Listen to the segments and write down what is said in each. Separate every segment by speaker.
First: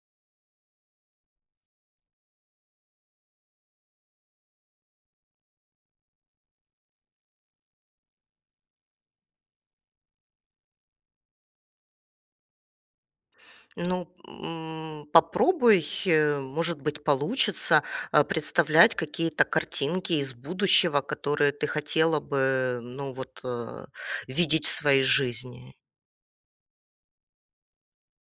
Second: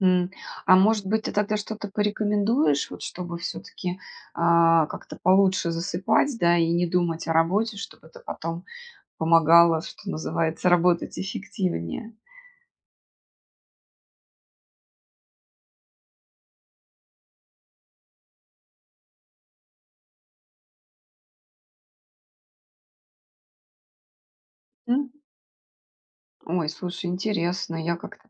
Speaker 1: Мгм. А может быть, ты тогда, что-то, порекомендуешь, вот, чтобы, всё-таки, а, как-то получше засыпать, да, и не думать о работе, чтобы это, потом помогало, что называется, работать эффективнее?
Speaker 2: Ну, м, попробуй, может быть, получится, а, представлять какие-то картинки из будущего, которые ты хотела бы, ну, вот, э, видеть в своей
Speaker 1: М.
Speaker 2: жизни.
Speaker 1: Ой, слушай, интересно, я, как-то,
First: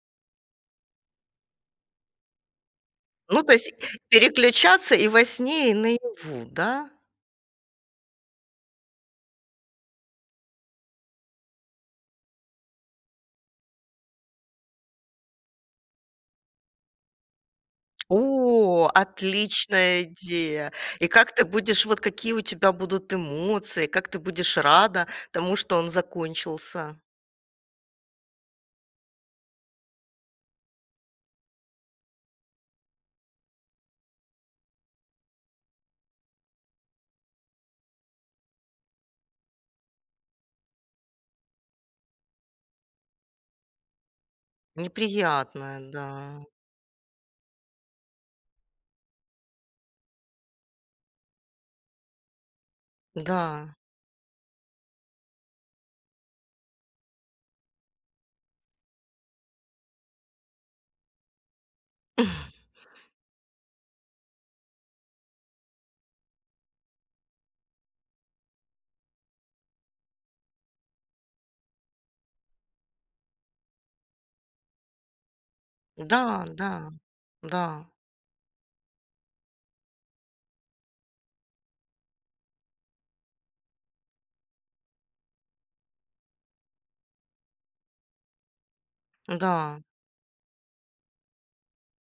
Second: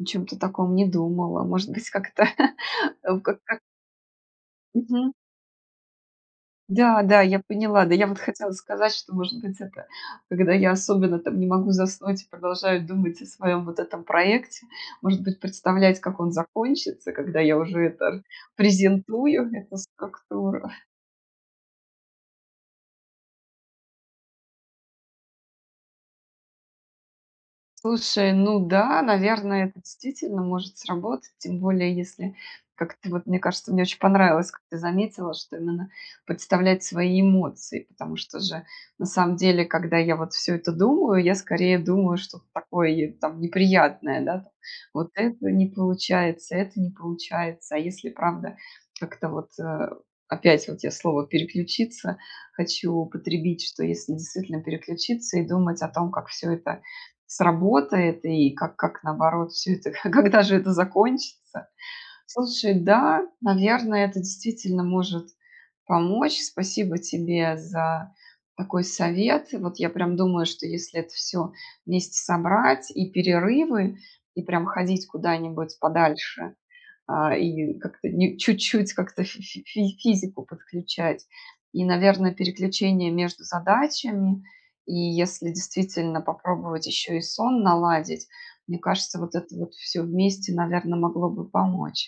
Speaker 1: о чём-то таком не думала, может быть, как-то о как
Speaker 2: Ну, то
Speaker 1: как
Speaker 2: есть, переключаться и
Speaker 1: Мгм.
Speaker 2: во сне, и наяву, да?
Speaker 1: Да, да, я поняла. Да, я вот хотела сказать, что, может быть, это когда я, особенно, там, не могу заснуть и продолжаю думать о своем, вот этом проекте, может быть, представлять, как он закончится, когда я уже это
Speaker 2: О!
Speaker 1: презентую, эту
Speaker 2: Отличная
Speaker 1: структуру.
Speaker 2: идея! И как ты будешь вот, какие у тебя будут эмоции, как ты будешь рада тому, что он закончился?
Speaker 1: Слушай, ну да, наверное, это действительно может сработать. Тем более, если, как-то, вот, мне кажется, мне очень понравилось, как ты заметила, что именно, представлять свои эмоции. Потому что, же, на самом деле, когда я, вот, всё это думаю, я, скорее, думаю что-то такое, й там неприятное, да там, вот этого не
Speaker 2: Неприятная, да.
Speaker 1: получается, это не получается. А если и правда, как-то, вот, а, опять, вот, я слово "переключиться" хочу употребить,
Speaker 2: Да.
Speaker 1: что если действительно, переключиться, и думать о том, как всё это сработает, и как как наоборот всё это а когда же это закончится? Слушай, да, наверно, это, действительно, может помочь. Спасибо тебе за такой совет. И вот я, прям, думаю, что если это всё вместе собрать- и перерывы, и, прям, ходить куда-нибудь
Speaker 2: Да,
Speaker 1: подальше,
Speaker 2: да,
Speaker 1: а, и
Speaker 2: да.
Speaker 1: как-то, ни чуть-чуть, как-то фи фи фись физику подключать, и, наверно, переключение между задачами, и, если действительно, попробовать ещё и сон наладить, мне кажется, вот это вот
Speaker 2: Н-да.
Speaker 1: всё вместе, наверно, могло бы помочь.